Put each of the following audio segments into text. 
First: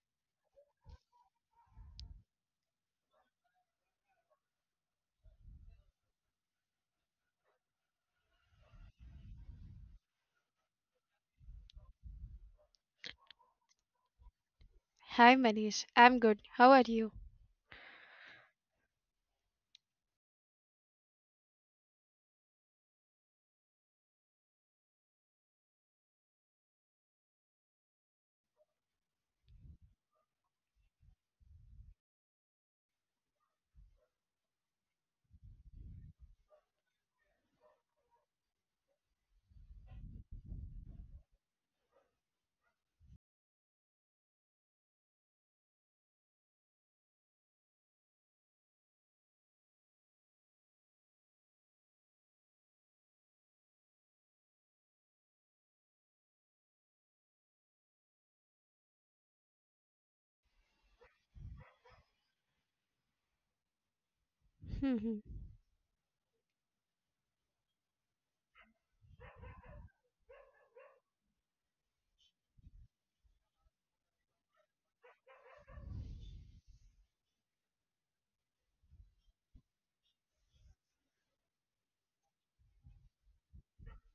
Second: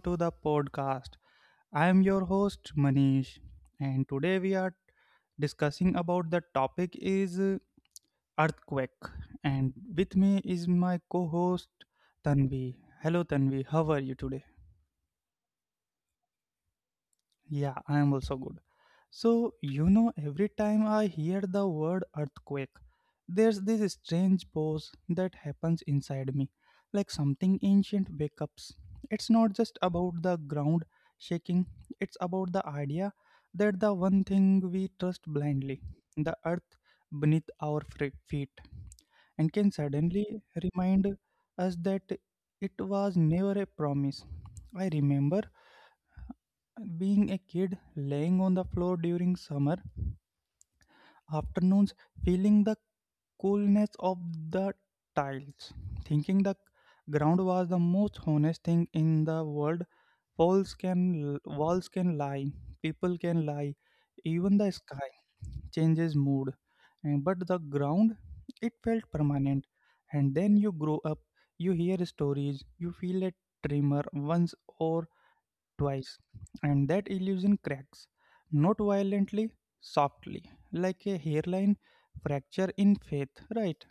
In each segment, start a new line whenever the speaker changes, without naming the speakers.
to the podcast. I am your host Manish and today we are discussing about the topic is earthquake, and with me is my co-host Tanvi. Hello Tanvi, how are you today?
Hi Manish, I'm good. How are you?
Yeah, I am also good. So, every time I hear the word earthquake, there's this strange pause that happens inside me, like something ancient wakes up. It's not just about the ground shaking, it's about the idea that the one thing we trust blindly, the earth beneath our feet, and can suddenly remind us that it was never a promise. I remember being a kid, laying on the floor during summer afternoons, feeling the coolness of the tiles, thinking the ground was the most honest thing in the world. Walls can lie, people can lie, even the sky changes mood. And but the ground, it felt permanent. And then you grow up, you hear stories, you feel a tremor once or twice, and that illusion cracks, not violently, softly, like a hairline fracture in faith, right?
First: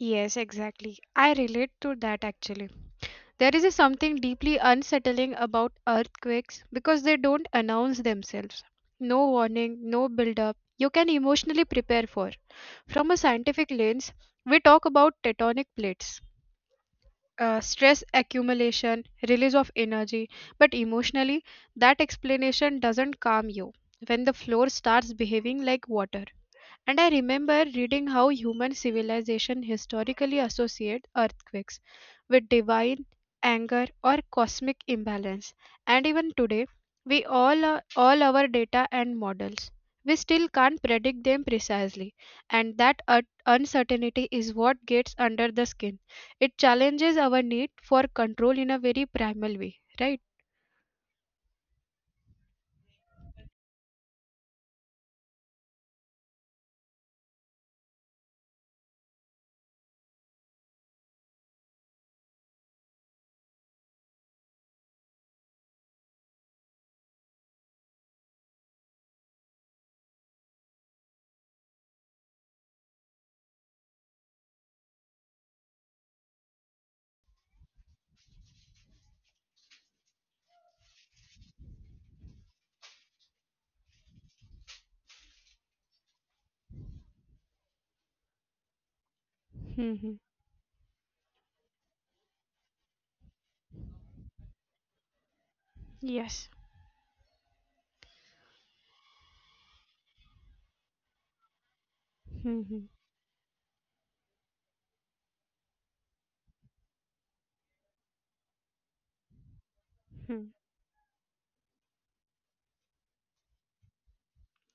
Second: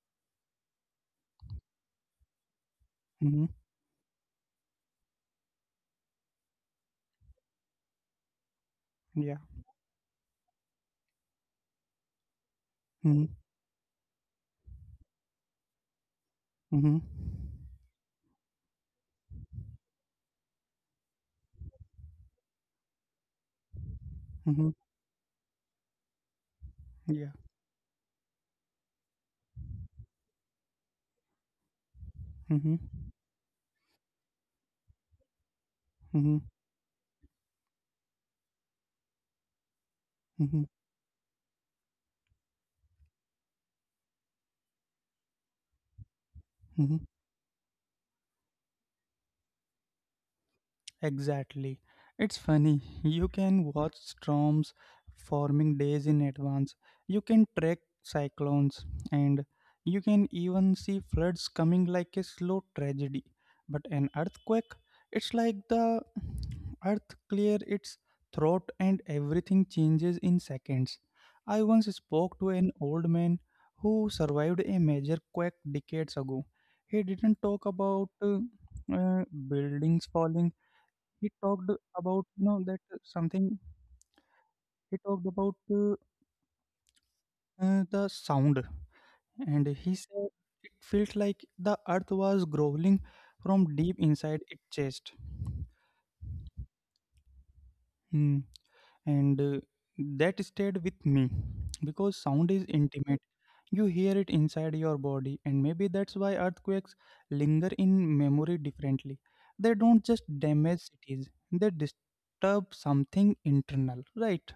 Yes, exactly. I relate to that actually.
Mm-hmm.
There is a something deeply unsettling about earthquakes because they don't announce themselves. No
Yeah.
warning, no build up. You can emotionally prepare for. From a
Mm-hmm.
scientific lens, we talk about tectonic plates.
Mm-hmm.
Stress accumulation, release of energy, but emotionally, that explanation doesn't calm you when the floor
Mm-hmm.
starts behaving like water. And I
Yeah.
remember reading how human civilization historically associate earthquakes with
Mm-hmm.
divine anger or cosmic imbalance. And even
Mm-hmm.
today, we all our data and models, we still can't
Mm-hmm.
predict them precisely. And that uncertainty is what gets under the skin. It challenges
Mm-hmm.
our need for control in a very primal way, right?
Exactly. It's funny. You can watch storms forming days in advance. You can track cyclones and you can even see floods coming like a slow tragedy. But an earthquake, it's like the earth clear its throat and everything changes in seconds. I once spoke to an old man who survived a major quake decades ago. He didn't talk about buildings falling, he talked about you know that something he talked about uh, the sound, and he
Mhm.
said it felt like the earth was growling from deep inside its chest.
Yes.
Hmm. And that stayed with me because sound is
Mhm.
intimate. You hear it inside your body, and maybe that's why earthquakes linger in memory differently. They don't just
Hmm.
damage cities, they disturb something internal, right?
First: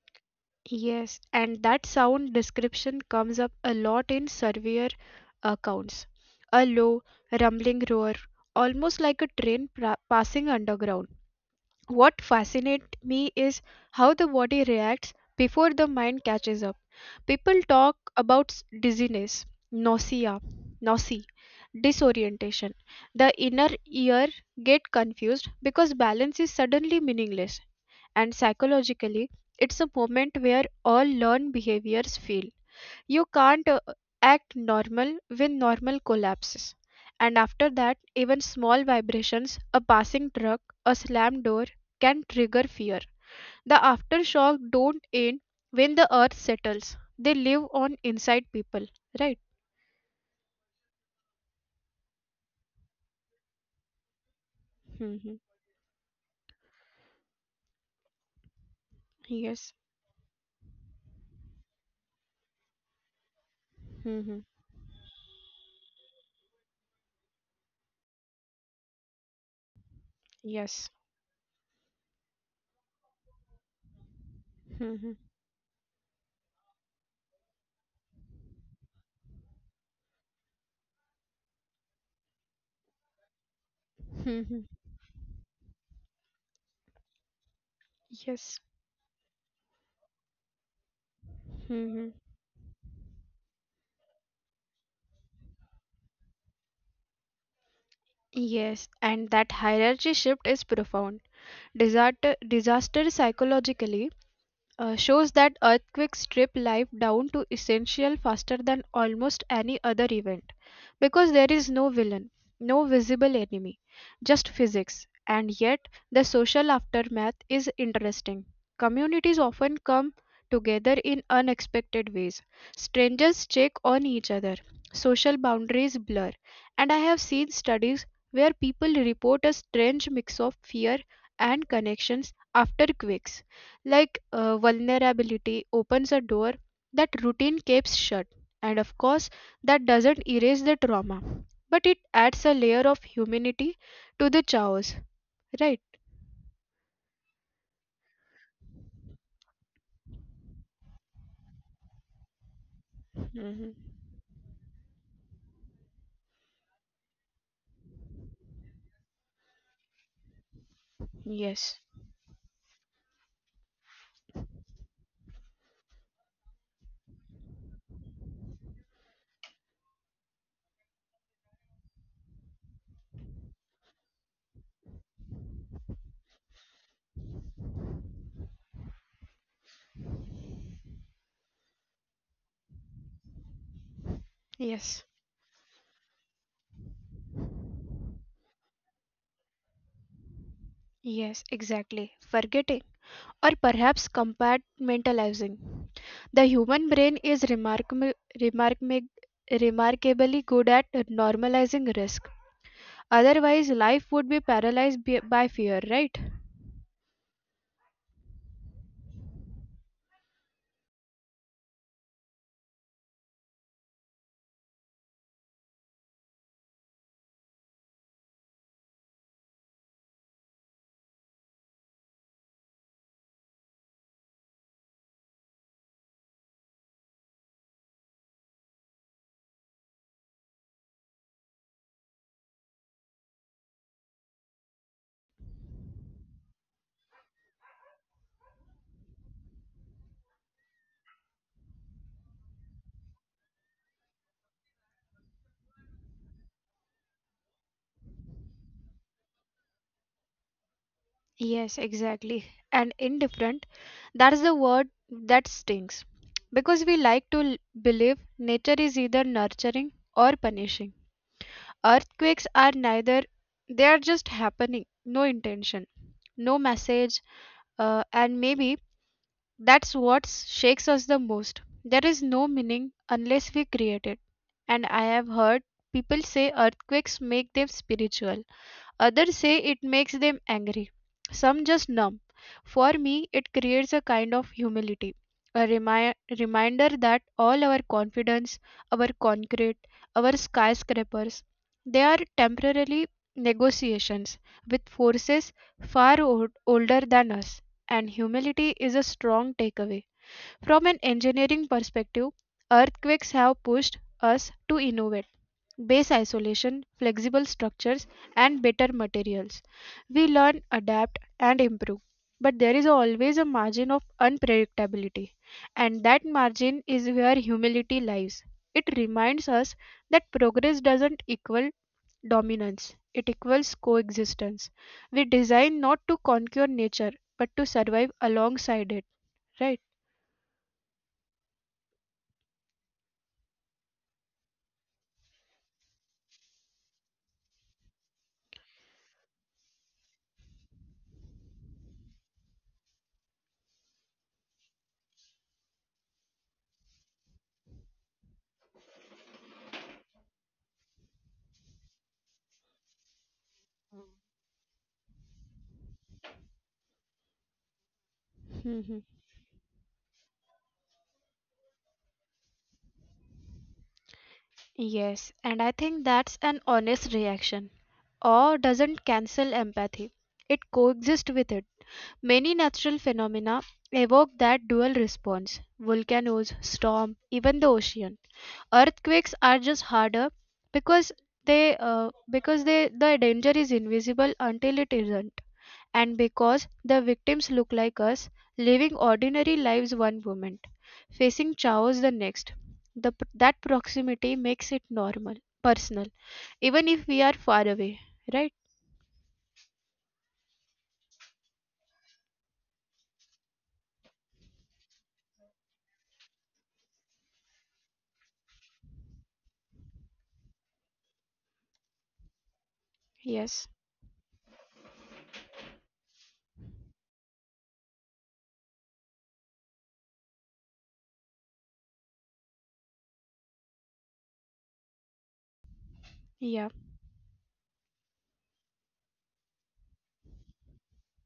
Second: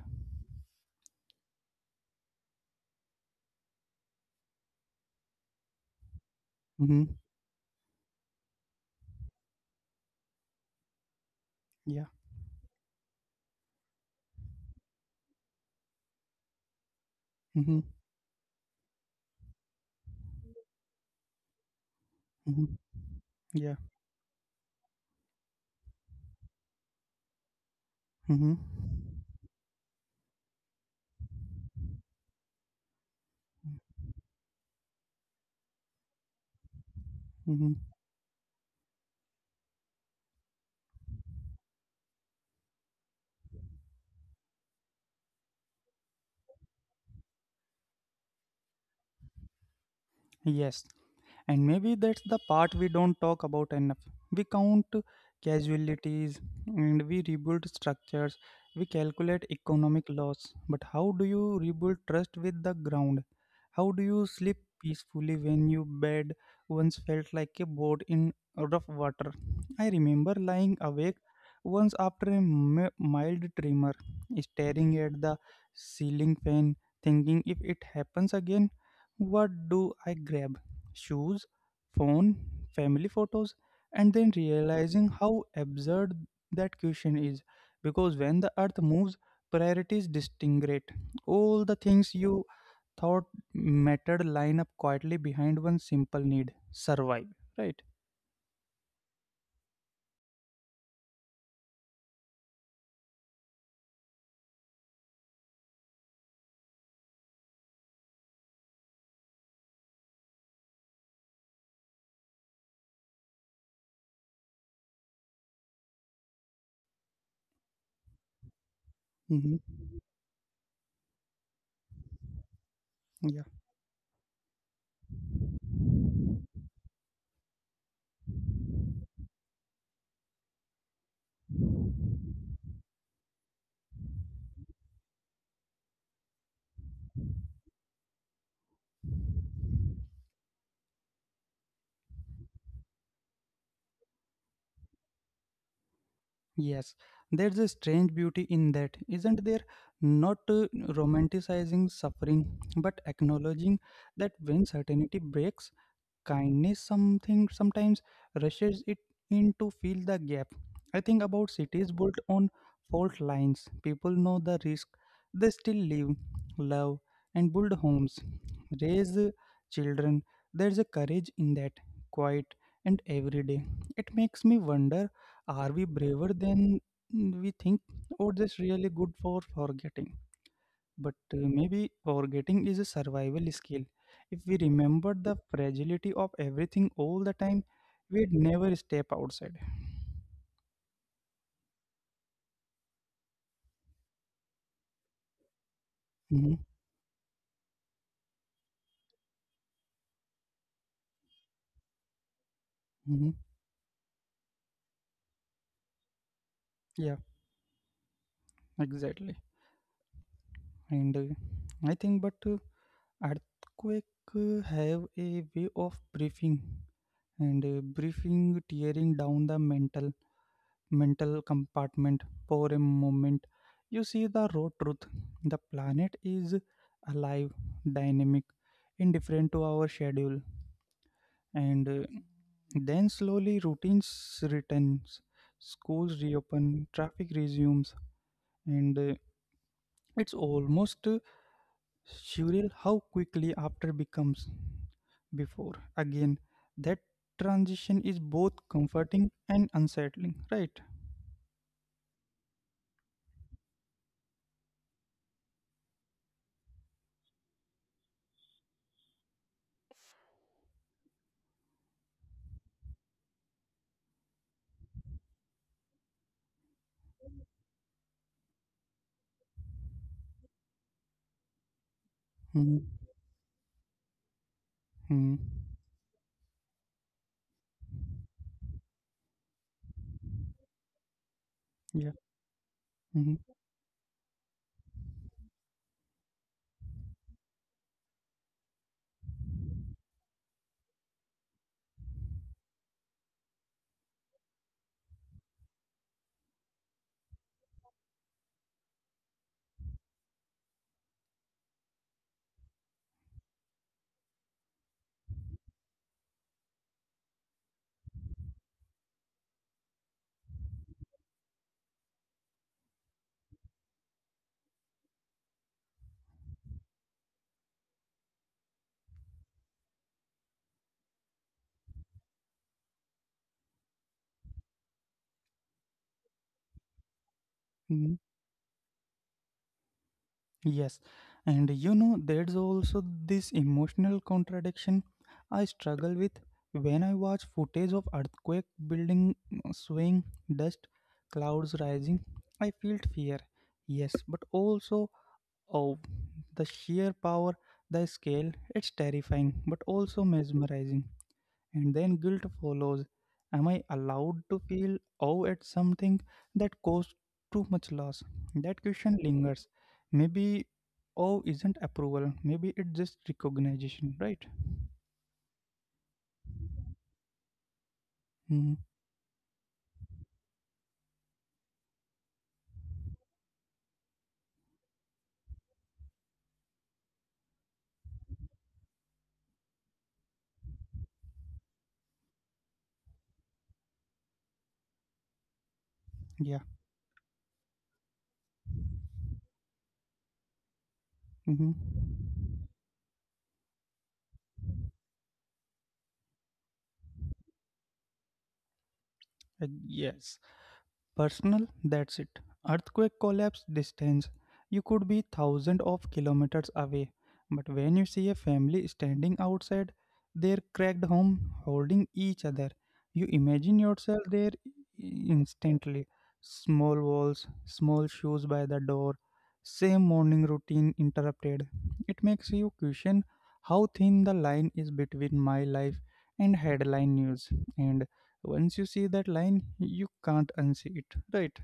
Yes, and that sound description comes up a lot in surveyor accounts. A low,
Mm-hmm.
rumbling roar, almost like a train passing underground.
Yeah.
What fascinates me is how the body reacts before the mind catches up. People
Mm-hmm.
talk about dizziness, nausea, disorientation.
Mm-hmm.
The inner
Yeah.
ear get confused because balance is suddenly meaningless, and
Mm-hmm.
psychologically, it's a moment where all learned behaviors fail. You can't act normal when normal collapses. And after
Mm-hmm.
that, even small vibrations, a passing truck, a slammed door, can trigger fear. The aftershock don't end when the earth settles. They live on inside people, right?
Yes. And maybe that's the part we don't talk about enough. We count
Hmm.
casualties and we rebuild structures, we calculate
Yes.
economic loss. But how do you rebuild trust with the ground? How do
Hmm.
you sleep peacefully when your bed once felt like a boat in rough water? I remember lying
Yes.
awake once after a mild tremor, staring
Hmm.
at the ceiling fan, thinking if it happens again, what do I grab? Shoes, phone, family photos, and then
Hmm.
realizing how absurd that question is. Because when the
Yes.
earth moves, priorities disintegrate. All the
Hmm.
things you thought mattered line up quietly behind one simple need: survive. Right?
Yes. And that hierarchy shift is profound. Disaster psychologically shows that earthquakes strip life down to essential faster than almost any other event, because there is no villain, no visible enemy, just physics. And yet the social aftermath is interesting. Communities
Hmm.
often come together in unexpected ways,
Yeah.
strangers check on each other, social boundaries blur, and I have seen studies where people report a strange mix of fear and connections after quakes, like vulnerability opens a door that routine keeps shut, and of course, that doesn't erase the trauma, but it adds a layer of humanity to the chaos, right?
Yes. There's a strange beauty in that, isn't there? Not romanticizing suffering, but
Hmm.
acknowledging that when certainty breaks, kindness something sometimes rushes it in to fill the gap. I think about
Yes,
cities built on fault lines. People know the risk, they still live, love, and build homes, raise children. There's a courage in that, quiet and everyday. It makes me wonder, are we braver than we think, or just really good for forgetting? But maybe forgetting is a survival skill. If we
yes,
remember the fragility of everything all the time, we'd never step outside.
yes, exactly. Forgetting, or perhaps compartmentalizing. The
Hmm.
human brain is remarkable, remarkably good at normalizing risk.
Hmm.
Otherwise, life would be paralyzed by fear, right?
Yeah, exactly. And I think, but earthquake have a way of briefing and briefing, tearing down the mental. Mental compartment for a moment, you see the raw truth. The planet is alive, dynamic, indifferent to our schedule. And then slowly routines returns, schools reopen, traffic resumes, and it's almost surreal how quickly after becomes before. Again, that transition is both comforting and unsettling, right?
Yes, exactly. And indifferent, that is the word that stings. Because we like to believe nature is either nurturing or punishing. Earthquakes are neither, they are just happening, no intention, no message, and maybe that's what shakes us the most. There is no
Mm-hmm.
meaning unless we create it. And I have heard people say earthquakes make them spiritual. Others say it makes them angry. Some just numb. For
Mhm.
me, it creates a kind of humility, a reminder that all our confidence, our concrete, our skyscrapers, they are temporarily negotiations with forces far older than us. And humility is a strong takeaway. From an engineering perspective, earthquakes have pushed us to innovate base isolation, flexible structures, and better materials. We learn, adapt, and improve. But there is always a margin of unpredictability, and that margin is where humility lies. It reminds us that progress doesn't equal dominance, it equals coexistence. We design not to conquer nature, but to
Mhm.
survive alongside it, right?
Yes, and you know, there's also this emotional contradiction I struggle with when I watch footage of earthquake building swaying, dust, clouds rising. I feel fear, yes, but also, oh, the sheer power, the scale. It's terrifying, but also mesmerizing. And then guilt follows. Am I allowed to feel awe at something that caused too much loss? That question lingers. Maybe awe isn't approval, maybe it's just recognition, right?
Yes, and I think that's an honest reaction.
Hmm.
Awe doesn't cancel empathy, it coexists with it. Many natural phenomena evoke that dual response volcanoes, storm, even the ocean. Earthquakes are just harder because they the danger is invisible until it isn't, and
Yeah.
because the victims look like us, living ordinary lives one moment,
Hmm.
facing chaos the next. That proximity makes it normal, personal, even if we are far away, right?
Yes. Personal, that's it. Earthquake collapse distance. You could be thousands of kilometers away, but when you see a family standing outside their cracked home holding each other, you imagine
Yes.
yourself there instantly. Small walls, small shoes by the door, same morning routine interrupted. It makes you question how thin the line is between my life and
Yeah,
headline news. And once you see that line, you can't unsee it, right?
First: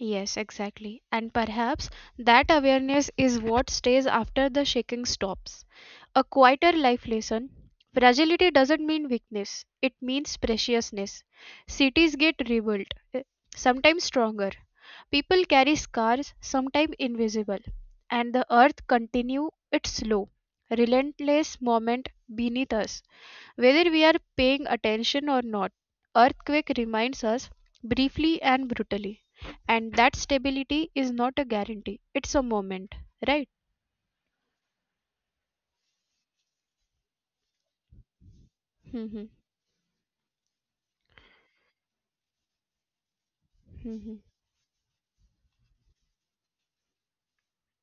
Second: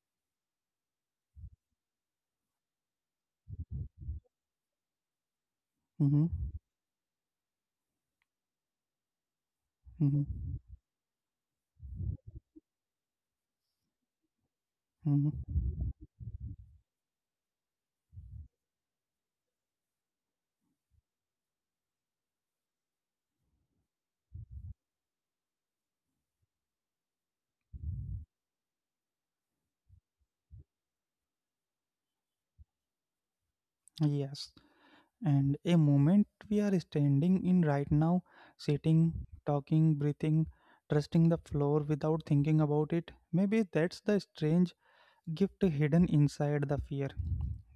yes, exactly. And perhaps that awareness is what stays after the shaking stops. A
Mm-hmm.
quieter life lesson. Fragility doesn't mean weakness, it
Mm-hmm.
means preciousness. Cities get rebuilt, eh, sometimes stronger. People
Mm-hmm.
carry scars, sometimes invisible, and the earth continue its slow, relentless movement beneath us, whether we are paying attention or not. Earthquake reminds us briefly and brutally, and that stability is not a guarantee. It's a moment, right?
Yes. And a moment we are standing in right now, sitting,
Mm-hmm.
talking, breathing, trusting the floor without thinking about it. Maybe that's
Mm-hmm.
the strange gift hidden inside the fear.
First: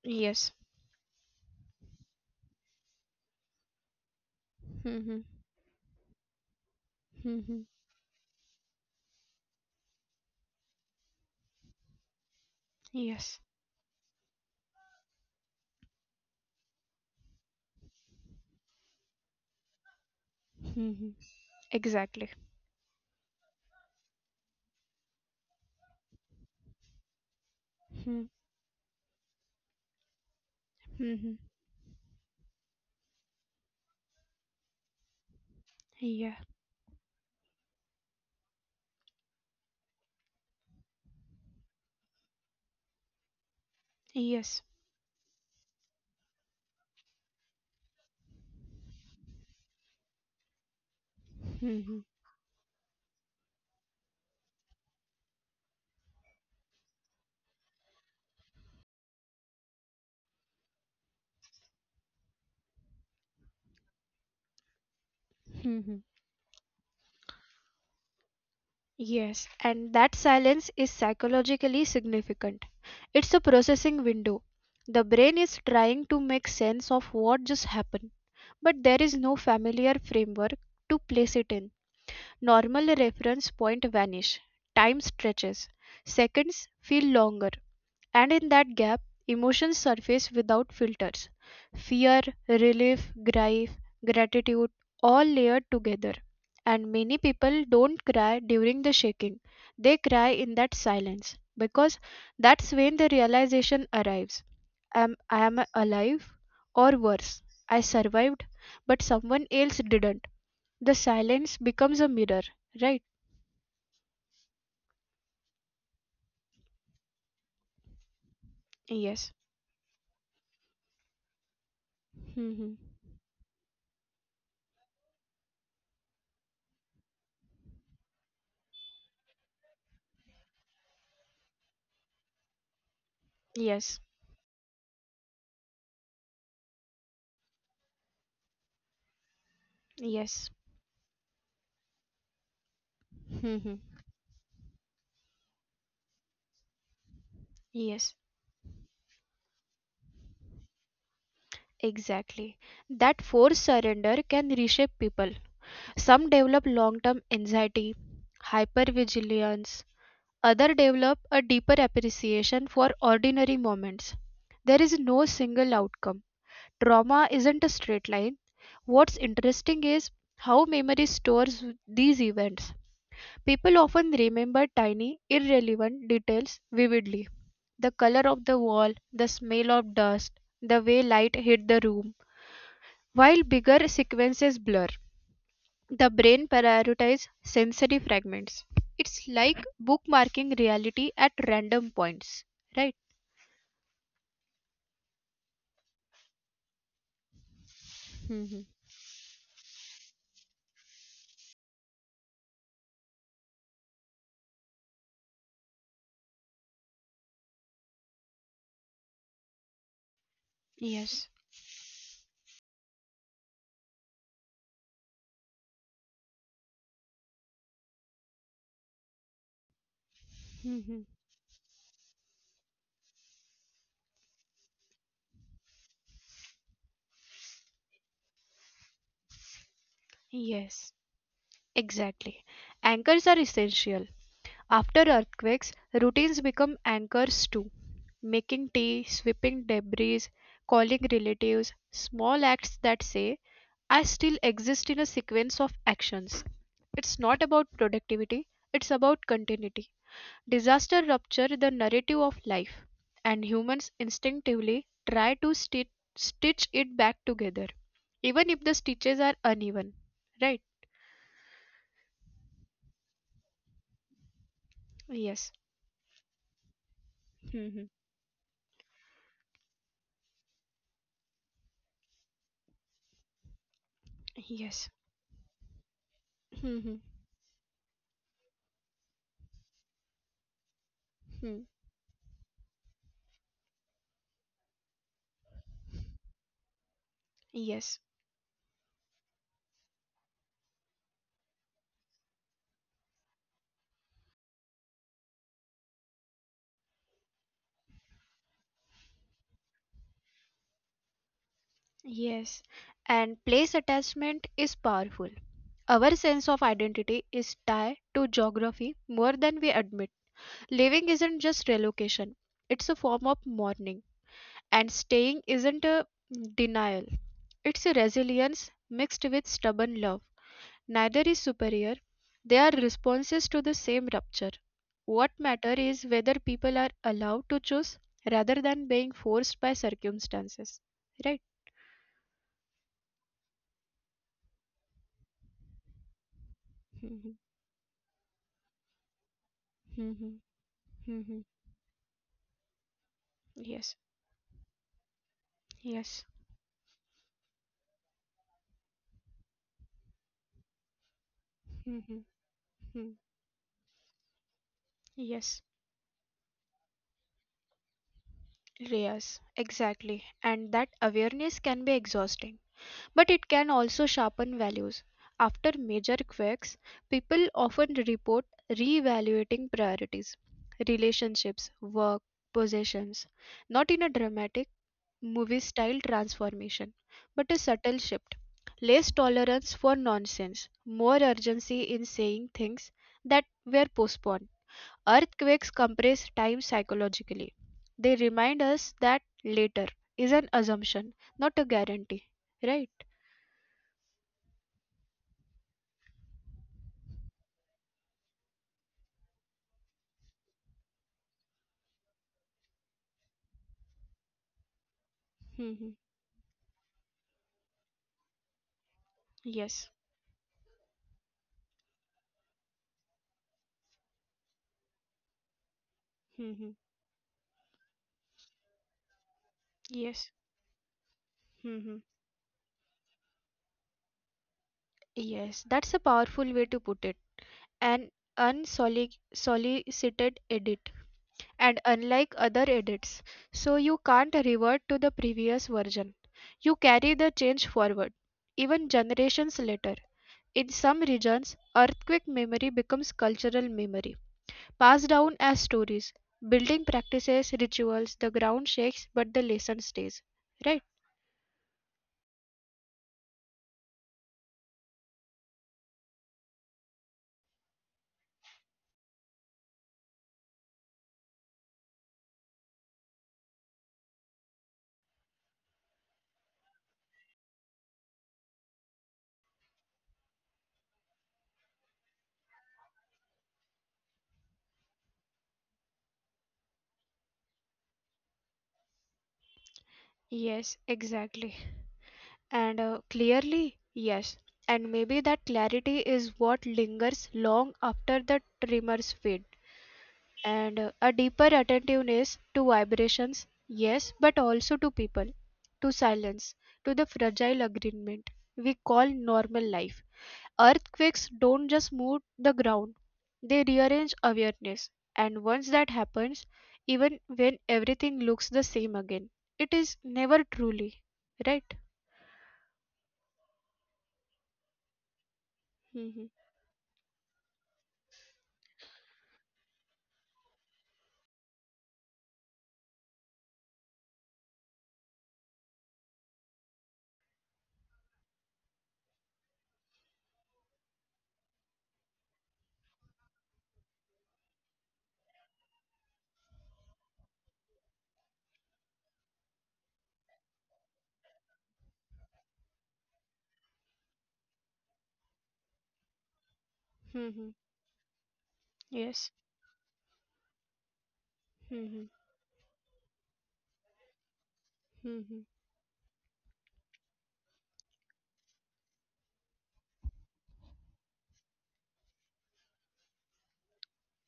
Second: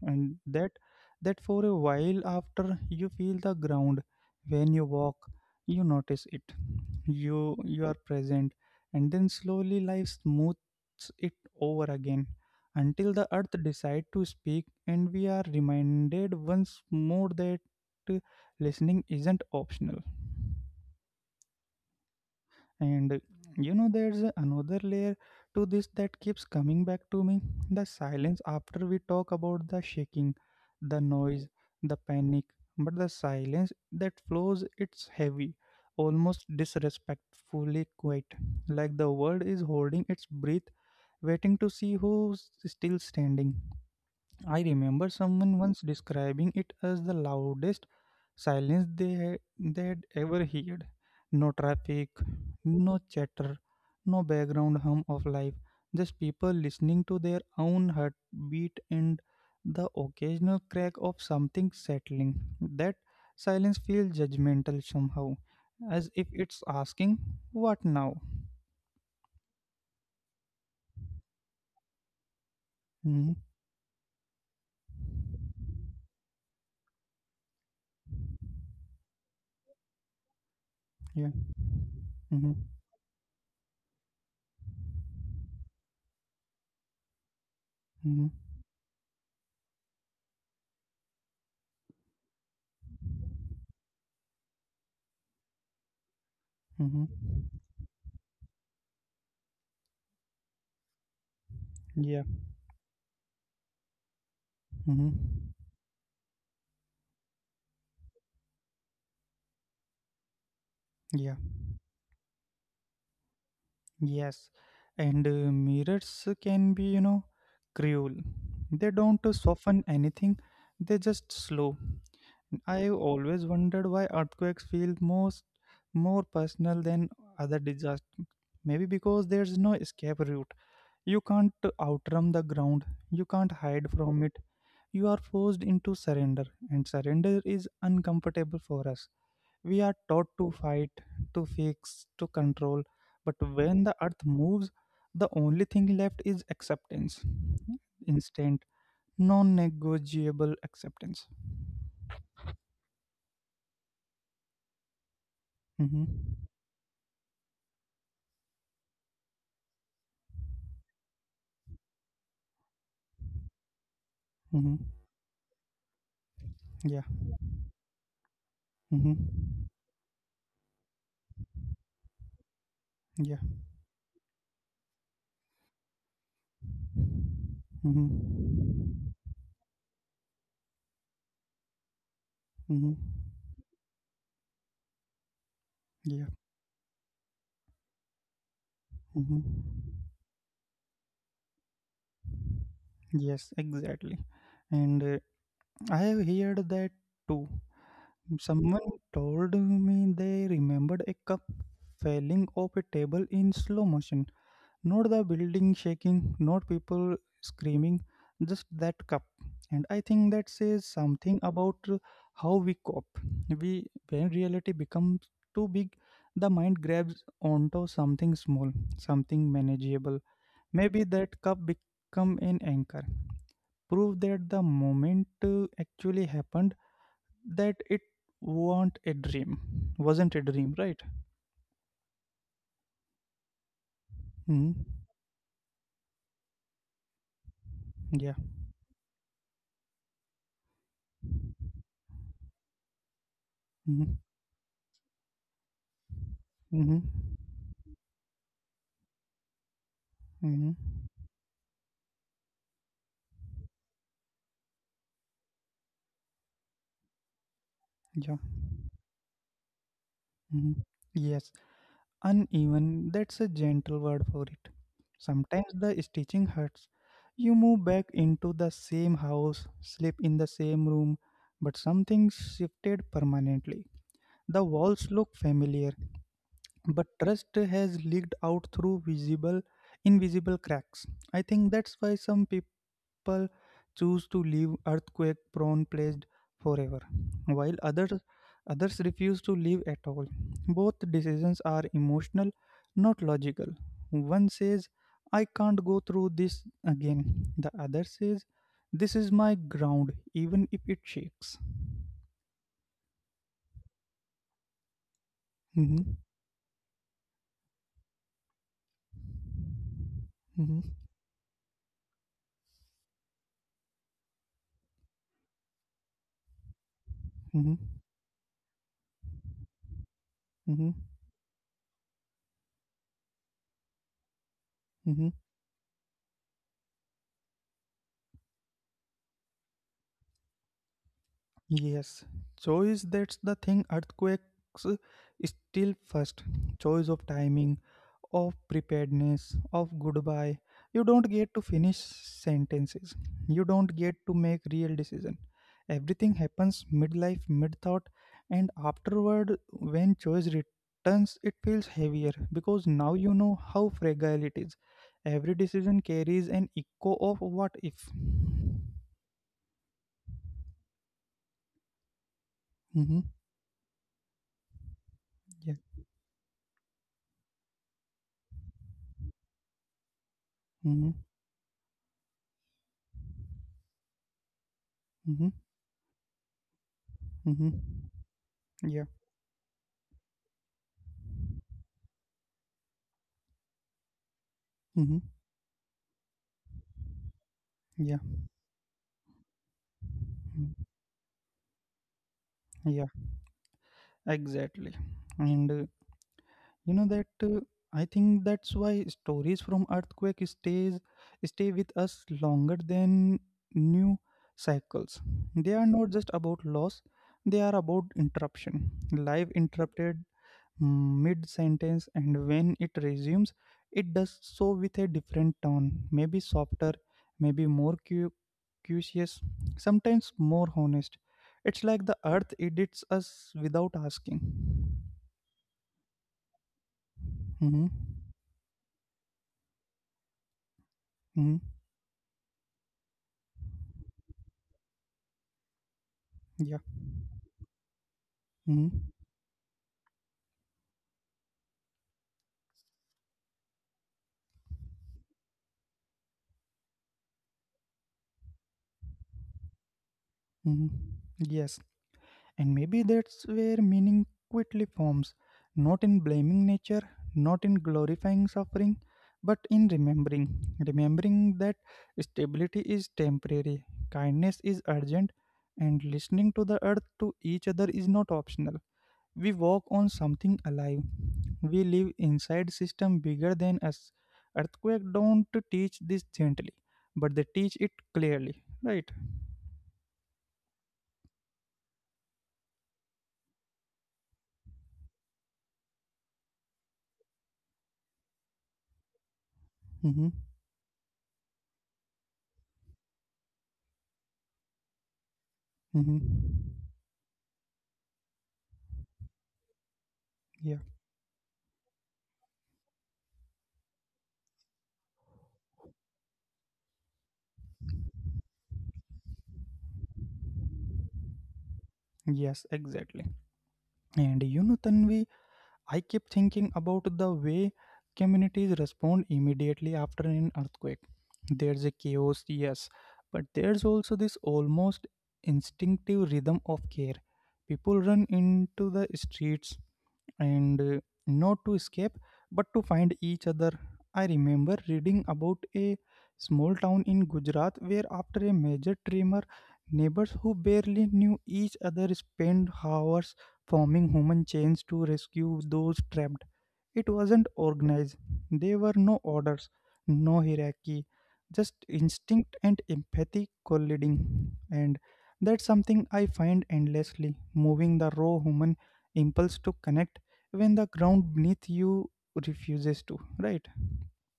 and
Yes.
that that for a while after, you feel the ground when you walk,
Mm-hmm.
you notice it, you
Mm-hmm.
you are present. And then slowly life smooths it over again until the
Yes.
earth decide to speak and we are reminded once more that uh, listening isn't optional.
Mm-hmm. Exactly.
And you know, there's another layer to this that keeps coming back to me, the silence. After we talk about the shaking, the
Mm-hmm.
noise, the panic, but the silence that flows, it's heavy,
Yeah.
almost disrespectfully quiet, like the world is holding its breath, waiting to see who's still standing. I
Yes.
remember someone once describing it as the loudest silence they'd ever heard. No
Mm-hmm.
traffic, no chatter, no background hum of life, just people listening to their own heartbeat and the occasional crack of something settling. That silence feels judgmental somehow,
Mm-hmm.
as if it's asking, what now?
Yes, and that silence is psychologically significant.
Hmm.
It's a processing window. The brain is trying to make sense of what just happened, but there is no familiar framework to
Yeah.
place it in.
Hmm.
Normal reference point vanish. Time stretches. Seconds feel longer.
Hmm.
And in that gap, emotions surface without filters fear, relief, grief, gratitude, all layered together. And
Hmm.
many people don't cry during the shaking, they cry in that silence, because
Yeah.
that's when the realization arrives
Hmm.
I am alive, or worse, I survived, but someone else didn't. The
Yeah.
silence becomes a mirror, right?
Yes, and mirrors can be, you know, cruel. They don't
Yes.
soften anything, they just slow.
Hmm.
I always wondered why earthquakes feel most more personal than other disasters. Maybe because there's no escape route. You can't outrun the ground, you can't hide
Yes.
from it. You are forced into surrender, and surrender is uncomfortable for us. We are taught to
Yes.
fight, to fix, to control, but
Hmm.
when the earth moves, the only thing left is acceptance,
Yes.
instant, non negotiable acceptance.
Exactly. That forced surrender can reshape people.
Mm-hmm.
Some develop long term anxiety, hypervigilance, others develop a deeper appreciation for ordinary moments.
Mm-hmm.
There is no single outcome.
Yeah.
Trauma isn't a straight line. What's
Mm-hmm.
interesting is how memory stores these events.
Yeah.
People often remember tiny, irrelevant details vividly the
Mm-hmm.
color of the wall,
Mm-hmm.
the smell of dust, the way light hit the room.
Mm-hmm.
While bigger sequences blur, the
Yeah.
brain prioritizes sensory fragments. It's like
Mm-hmm.
bookmarking reality at random points, right?
Yes, exactly. And I have heard that too.
Mhm.
Someone told me they remembered a cup falling off a table in slow motion. Not the building shaking, not people screaming, just that cup. And I think that says
Yes.
something about how we cope. We, when reality becomes too big, the mind grabs onto something small, something manageable.
Mhm.
Maybe that cup become an anchor, prove that the moment actually happened, that it wasn't a dream,
Yes.
right?
Exactly. Anchors are essential.
Hmm.
After earthquakes, routines become anchors too.
Yeah.
Making tea, sweeping debris, calling relatives, small acts that say, I
Hmm.
still exist in a sequence of actions.
Hmm.
It's not about productivity, it's about continuity.
Hmm.
Disaster rupture the narrative of life, and humans instinctively try to stitch it back together,
Yeah.
even if the stitches are uneven. Right?
Hmm. Yes. Uneven, that's a gentle word for it.
Yes.
Sometimes the stitching hurts. You move
Hmm.
back into the same house, sleep in the same room, but something shifted permanently. The
Yes.
walls look familiar,
Hmm.
but trust has leaked out through visible invisible cracks. I
Hmm.
think that's why some people choose to leave earthquake prone places forever, while
Yes.
others refuse to leave at all. Both decisions are emotional, not logical. One says, I can't go through this again. The other says, this is my ground even if it shakes.
Yes. And place attachment is powerful.
Mhm.
Our sense of identity is tied to geography more than we admit.
Mhm.
Living isn't just relocation, it's a form of mourning. And staying isn't a denial,
Mhm.
it's a resilience mixed with stubborn love.
Mhm.
Neither is superior, they are responses to the same rupture.
Mhm.
What matters is whether people are allowed to choose rather than being forced by circumstances. Right?
Yes, choice, that's the thing earthquakes still first. Choice of
Mhm,
timing, of preparedness, of
mhm,
goodbye. You don't
mhm.
get to finish sentences. You don't
yes,
get to make real decision.
yes,
Everything happens midlife, mid thought, and afterward when choice returns it feels heavier
mhm,
because now
mhm.
you know how fragile it is. Every
Yes.
decision carries an echo of what if.
Yes, exactly. And that awareness can be exhausting,
Mm-hmm.
but it can also sharpen values.
Yeah.
After major quakes, people often report reevaluating priorities,
Mm-hmm.
relationships, work, possessions, not in a dramatic
Mm-hmm.
movie style transformation, but a
Mm-hmm.
subtle shift.
Yeah.
Less tolerance for nonsense, more urgency in saying things that were postponed.
Hmm.
Earthquakes compress time psychologically.
Yeah.
They remind us that later is an
Mm.
assumption, not a guarantee, right?
Yeah. Exactly. And you know that I think that's why stories from earthquake stay with us longer than new cycles. They are not just about loss; they are about interruption. Life
Yes.
interrupted mid sentence, and when it resumes, it does so with a different tone, maybe
Hmm.
softer, maybe more curious, sometimes
Yes.
more honest. It's like
Hmm.
the earth edits us without asking.
Yes. That's a powerful way to put it.
Mm-hmm.
An unsolicited edit.
Mm-hmm.
And unlike other edits, so you can't revert to the previous version.
Yeah.
You carry the change forward,
Mm-hmm.
even generations later. In some regions, earthquake memory becomes cultural memory, passed down as stories, building practices, rituals, the ground shakes, but the lesson stays.
Mm-hmm.
Right?
Yes. And maybe that's where meaning quickly forms, not in blaming nature, not in glorifying suffering, but in remembering. Remembering that stability is temporary, kindness is urgent, and listening to the earth to each other is not optional. We walk on something alive. We live inside system bigger than us. Earthquake don't teach this gently, but they teach it clearly, right?
Yes, exactly. And clearly, yes. And maybe that clarity is what lingers long after the tremors fade.
Mm-hmm.
And a deeper attentiveness to vibrations, yes, but also to people, to
Mm-hmm.
silence, to the fragile agreement we call normal life.
Yeah.
Earthquakes don't just move the ground, they rearrange awareness. And once that happens, even when everything looks the same again, it is never truly, right?
Yes, exactly. And you know, Tanvi, I keep
Hmm.
thinking about the way communities respond immediately after an earthquake. There's a chaos, yes, but there's also this almost instinctive rhythm of care. People run into the streets, and not to escape but to find each other. I remember reading about a small town in Gujarat where, after a major tremor, neighbors who barely knew each other spent hours forming human chains to rescue those trapped. It wasn't
Hmm.
organized, there were no
Yes.
orders, no hierarchy, just
Hmm.
instinct and empathy colliding. And
Hmm.
that's something I find endlessly moving, the raw human impulse to connect when the ground beneath you refuses to right.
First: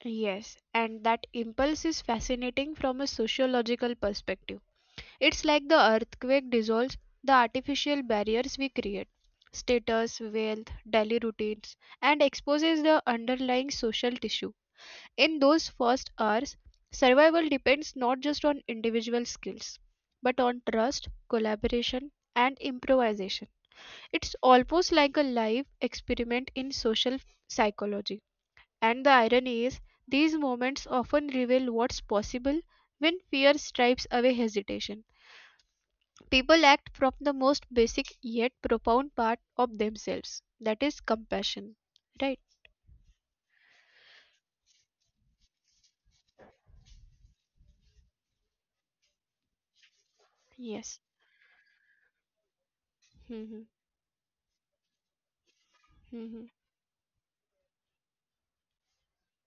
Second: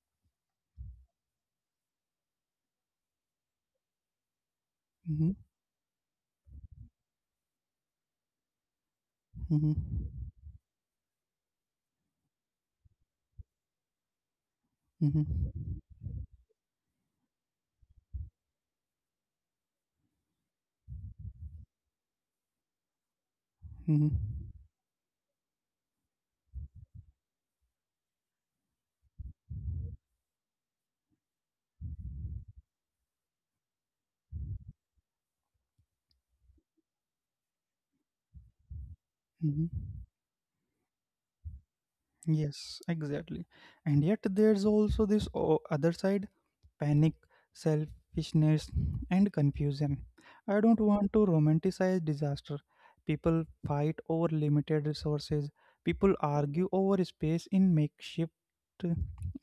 Yes, and that impulse is fascinating from a sociological perspective.
mm-hmm,
It's like the earthquake dissolves the artificial barriers we create
mm-hmm,
status, wealth, daily routines and exposes the underlying social tissue.
mm-hmm,
In those first hours, survival depends not just on individual skills but on trust, collaboration, and improvisation.
mm-hmm,
It's almost like a live experiment in social psychology. And the irony is, these moments often reveal what's possible when fear stripes away hesitation. People act from the most basic yet profound part
mm-hmm.
of themselves that is, compassion. Right?
Yes, exactly. And yet, there's also this other side, panic, selfishness, and confusion. I don't
Yes.
want to romanticize disaster. People
Mhm.
fight over limited resources, people
Mhm.
argue over space in makeshift.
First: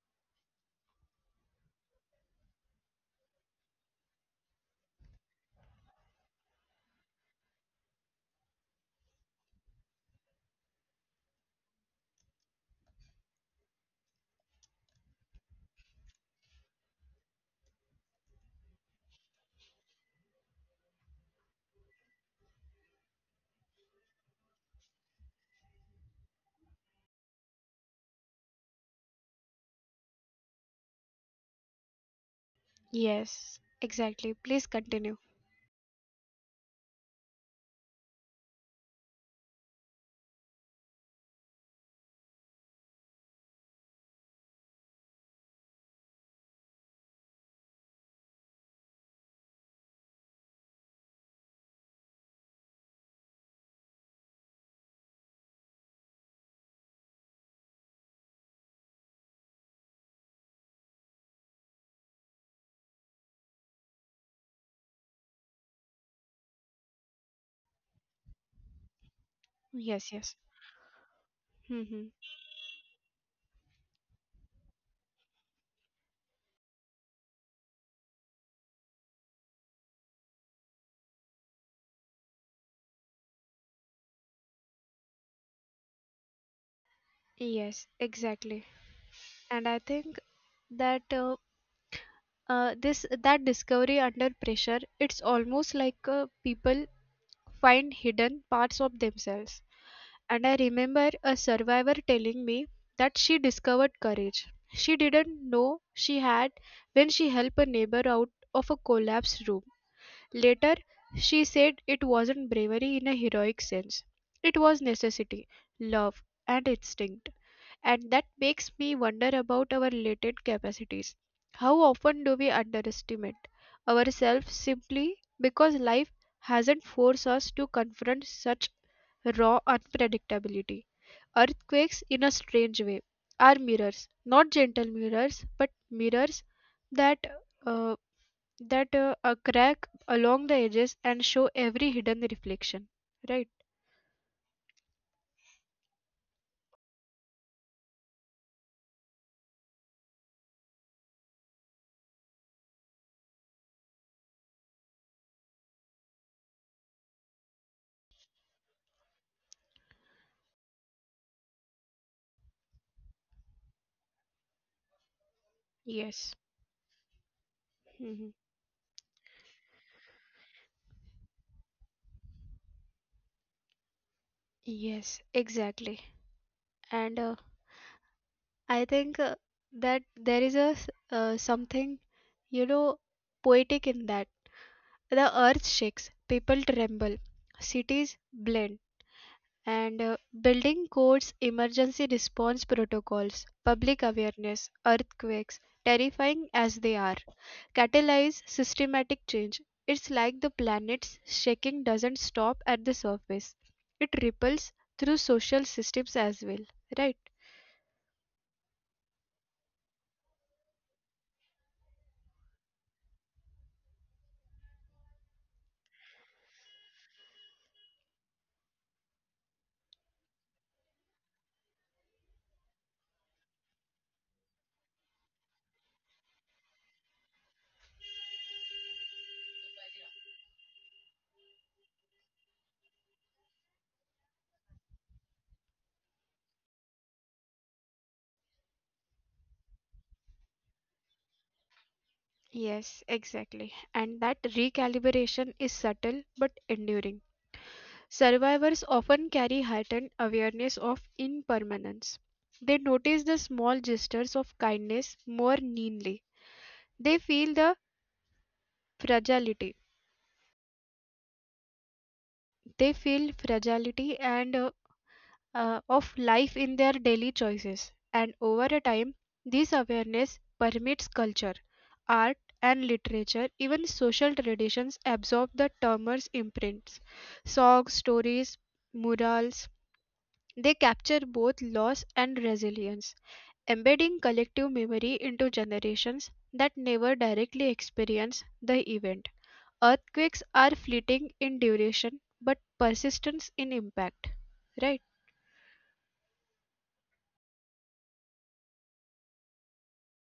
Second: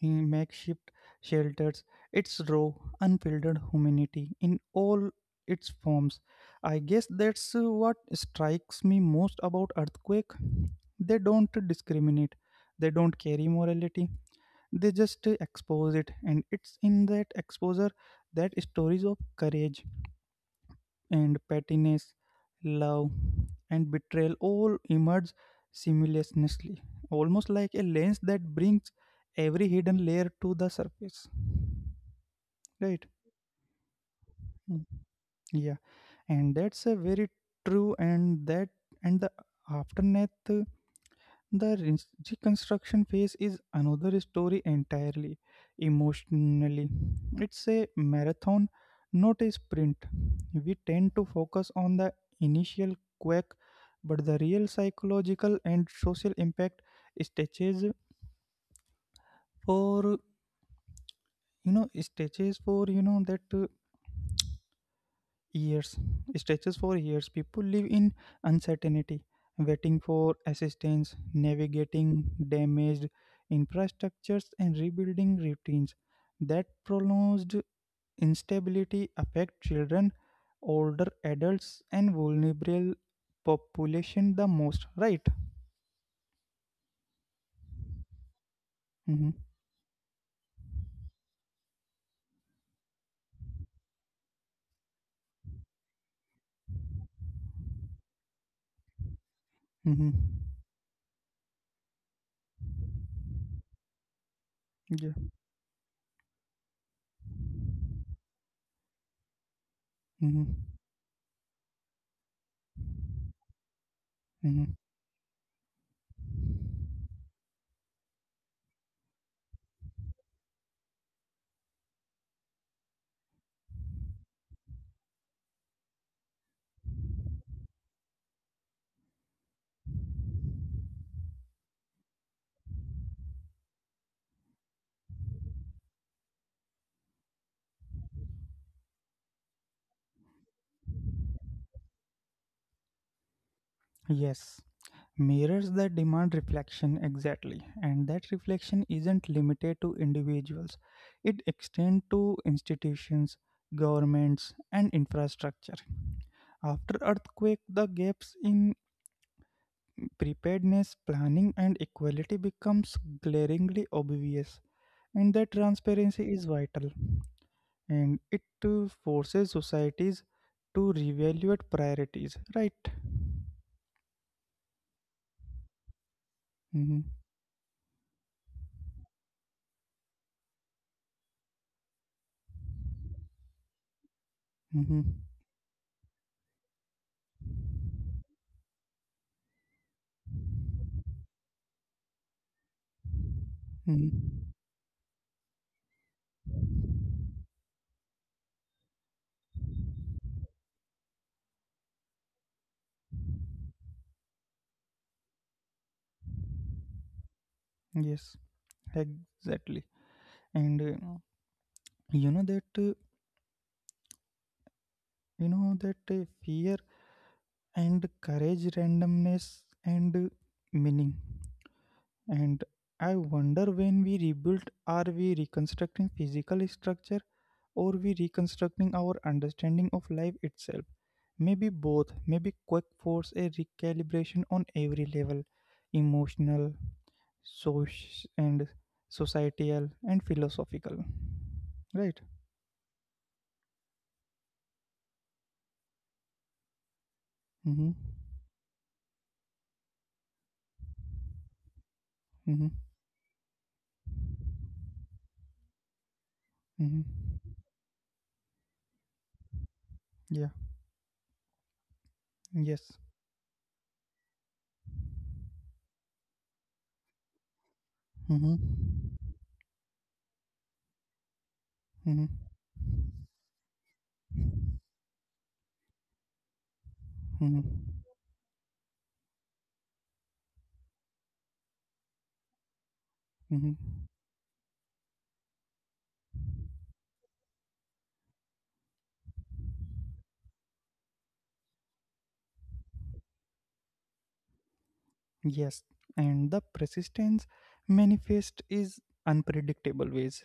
In makeshift shelters, it's raw, unfiltered humanity in all its forms. I guess that's what strikes me most about earthquake. They don't discriminate, they don't carry morality, they just expose it, and it's in that exposure that stories of courage and pettiness, love and betrayal all emerge seamlessly, almost like a lens that brings every hidden layer to the surface, right?
Yes. Exactly. Please
Mm.
continue.
Yeah, and that's a very true. And the aftermath. The reconstruction phase is another story entirely. Emotionally, it's a marathon, not a sprint. We tend to focus on the initial quake, but the real psychological and social impact stages for you know stages for you know that years, stretches for years. People live in uncertainty, waiting
Yes,
for
yes.
assistance, navigating
Mhm.
damaged infrastructures and rebuilding routines. That prolonged instability affect children, older adults, and vulnerable population the most, right?
Yes, exactly.
mm-hmm.
And I think that this that discovery under pressure, it's almost like people find hidden parts of themselves.
Mm-hmm.
And I remember a survivor telling me that she discovered courage. She
Yeah.
didn't know she had when she helped a neighbor out of a collapsed room.
Mm-hmm.
Later, she said it wasn't bravery in a heroic sense, it
Mm-hmm.
was necessity, love, and instinct. And that makes me wonder about our latent capacities. How often do we underestimate ourselves simply because life hasn't forced us to confront such raw unpredictability? Earthquakes, in a strange way, are mirrors, not gentle mirrors, but mirrors that uh, that crack along the edges and show every hidden reflection. Right?
Yes. Mirrors that demand reflection, exactly, and that reflection isn't limited to individuals. It extends to institutions, governments, and infrastructure. After earthquake, the gaps in preparedness, planning, and equality becomes glaringly obvious, and that transparency
Yes.
is vital. And
Hmm.
it forces societies to reevaluate priorities. Right.
Yes, exactly.
Mm-hmm.
And I think that there is a something, you know, poetic in that.
Mm-hmm.
The earth shakes, people tremble, cities blend. And building codes, emergency response protocols, public
Mm-hmm.
awareness, earthquakes, terrifying as they are, catalyze systematic change. It's like the planet's shaking doesn't stop at the surface, it ripples through social systems as well, right?
Yes, exactly. And yeah, you know that uh, you know that fear and courage, randomness and meaning. And I wonder, when we rebuild, are we reconstructing physical structure, or we reconstructing our understanding of life itself? Maybe both. Maybe quick force a recalibration on every level, emotional, and societal and philosophical, right?
Yes, exactly. And that recalibration is subtle but enduring.
mm-hmm.
Survivors often carry heightened awareness of impermanence.
Mm-hmm.
They notice the small gestures of kindness more keenly. They
Mm-hmm.
feel the fragility.
Yeah. Yes.
They feel fragility and of life in their daily choices. And
Mm-hmm.
over a time, this awareness permeates culture,
Mm-hmm.
art, and literature. Even social traditions absorb the termer's imprints. Songs,
Mm-hmm.
stories, murals. They capture both loss and resilience
Mm-hmm.
embedding collective memory into generations that never directly experience the event. Earthquakes are fleeting in duration but persistence in impact. Right?
Yes. And the persistence manifest is unpredictable ways.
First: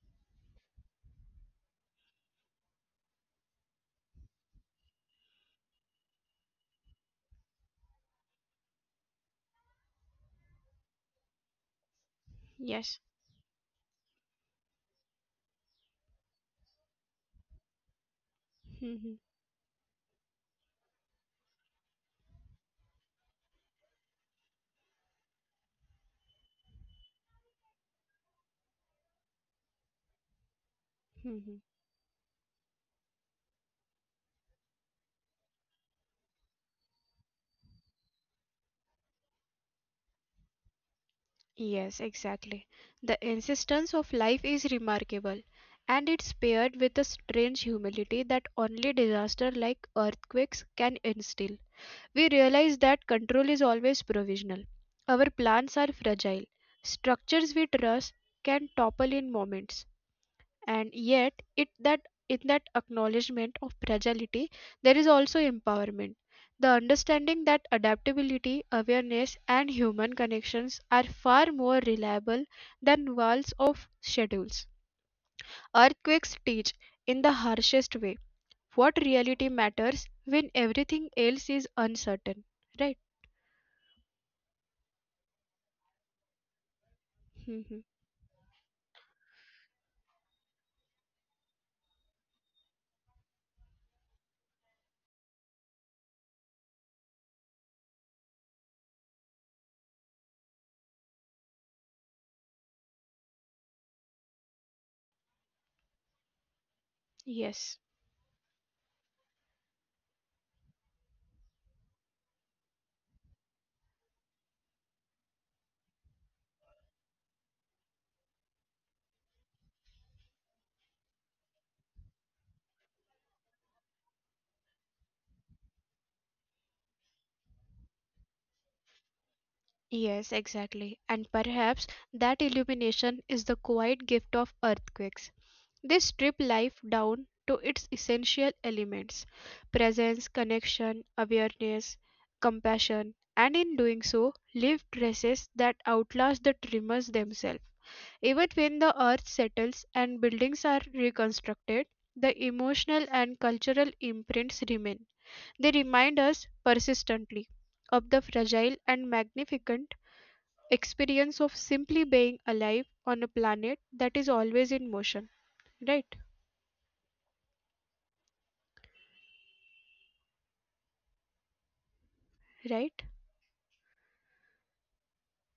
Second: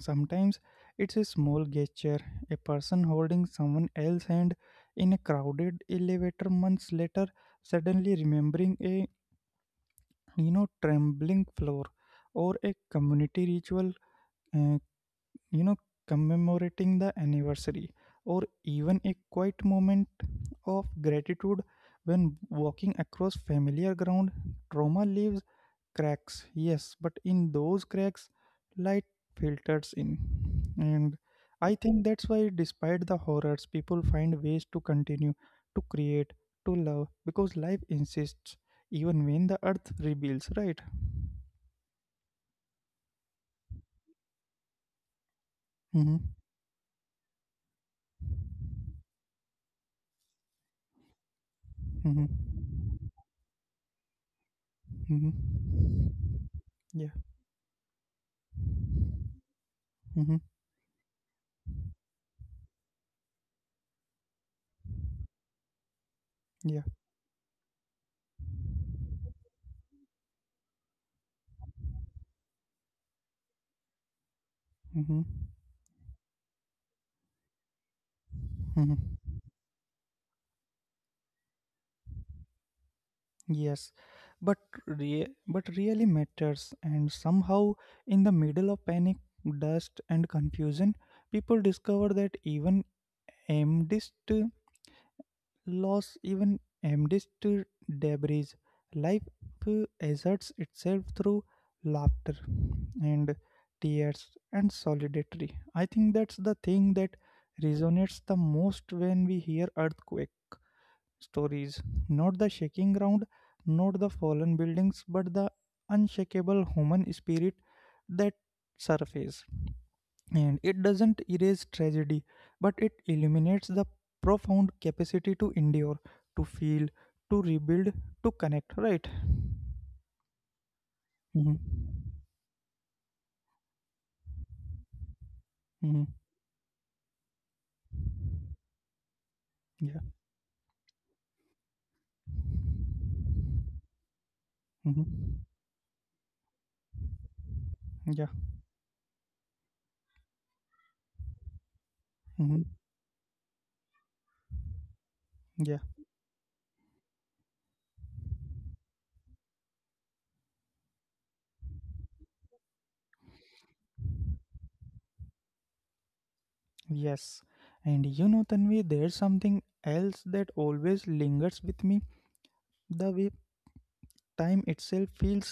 Sometimes it's a small gesture, a person holding someone else's hand in a crowded elevator, months later suddenly remembering a trembling floor, or a
Yes.
community ritual uh, you know commemorating the anniversary, or even a
Mhm,
quiet moment of gratitude when walking across familiar ground. Trauma leaves cracks, yes, but in those cracks light filters in. And
mhm.
I think that's why, despite the horrors, people find ways to continue, to create, to love, because life insists even when the earth reveals, right?
Yes, exactly. The insistence of life is remarkable, and
mm-hmm.
it's paired with a strange humility that only disaster like earthquakes can instill.
Mm-hmm.
We realize that control is always provisional. Our plans are
Mm-hmm.
fragile.
yeah
Structures we trust can topple in moments.
mm-hmm.
And yet, it that in that acknowledgement of fragility, there is also empowerment. The
Yeah.
understanding that adaptability, awareness, and human connections are far more reliable than walls of schedules.
hmm
Earthquakes teach in the harshest way what
hmm
reality matters when everything else is uncertain, right?
Yes, but but really matters, and somehow in the middle of panic, dust, and confusion, people discover that even amidst loss, even amidst debris, life asserts itself through laughter and tears and solidarity. I think that's the thing that
Yes,
resonates the most when we hear earthquake stories, not the shaking ground, not the fallen buildings, but the unshakable human spirit that surface. And it doesn't erase tragedy, but it illuminates the profound capacity to endure, to feel, to rebuild, to connect, right?
yes, exactly. And
hmm
perhaps that illumination is the quiet gift of earthquakes. They
hmm
strip life down to its essential elements
Yeah.
presence, connection, awareness, compassion, and in doing so, leave
hmm
traces that outlast the tremors themselves.
Yeah.
Even when the earth settles and buildings are reconstructed, the
hmm
emotional and cultural imprints remain. They
Yeah.
remind us persistently of the fragile and magnificent experience of simply being alive on a planet that is always in motion. Right?
Yes. And you know, Tanvi, there's something else that always lingers with me.
Right?
The way time itself feels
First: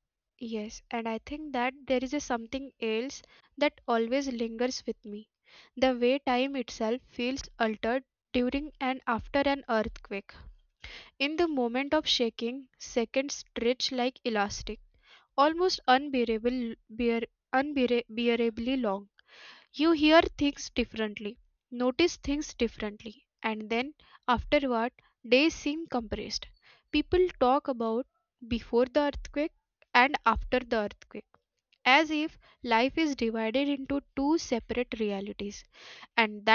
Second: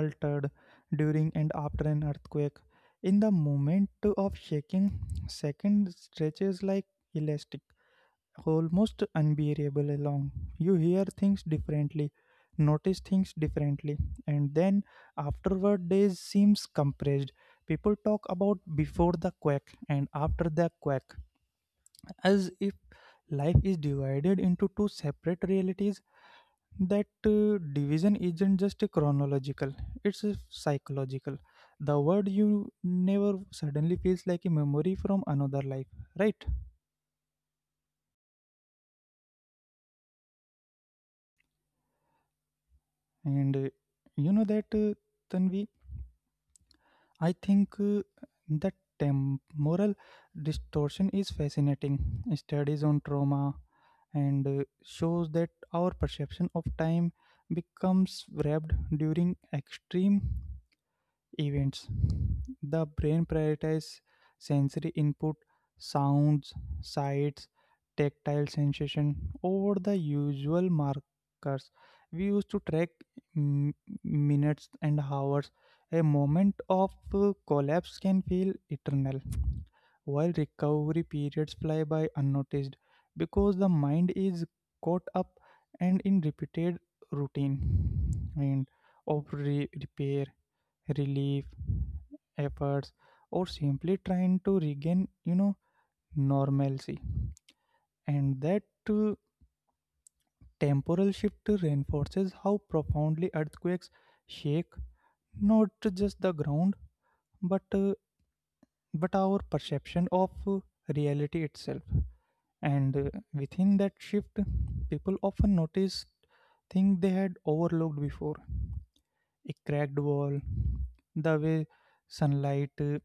altered
Yes, and I
during and
think that
after an
there is a
earthquake.
something else
In the
that always
moment of
lingers with me.
shaking,
The way
second
time
stretches
itself
like
feels
elastic,
altered during and
almost
after an
unbearable
earthquake.
along. You hear
In
things
the moment of
differently,
shaking,
notice things
seconds stretch
differently,
like
and
elastic,
then
almost
afterward days seems compressed. People talk about
unbearably long.
before the quake
You
and
hear
after
things
the quake
differently, notice
as
things
if
differently,
life
and
is
then
divided into two
afterward,
separate
days seem
realities.
compressed.
That
People talk about
division isn't just
before
a
the earthquake
chronological,
and
it's a
after the earthquake,
psychological. The
as
word
if
you
life is
never
divided
suddenly
into
feels
two
like a memory
separate
from another
realities,
life,
and
right? And you know that Tanvi, I think that temporal distortion is fascinating. Studies on trauma and shows that our perception of time becomes wrapped during extreme events. The brain prioritizes sensory input, sounds, sights, tactile sensation, over the usual markers we used to track, m- minutes and hours. A moment of collapse can feel eternal, while recovery periods fly by unnoticed because the mind is caught up and in repeated routine and of repair, relief efforts, or simply trying to regain normalcy. And that uh, temporal shift reinforces how profoundly earthquakes shake, not just the ground, but uh, but our perception of reality itself. And within that shift, people often notice things they had overlooked before: a cracked wall, the way sunlight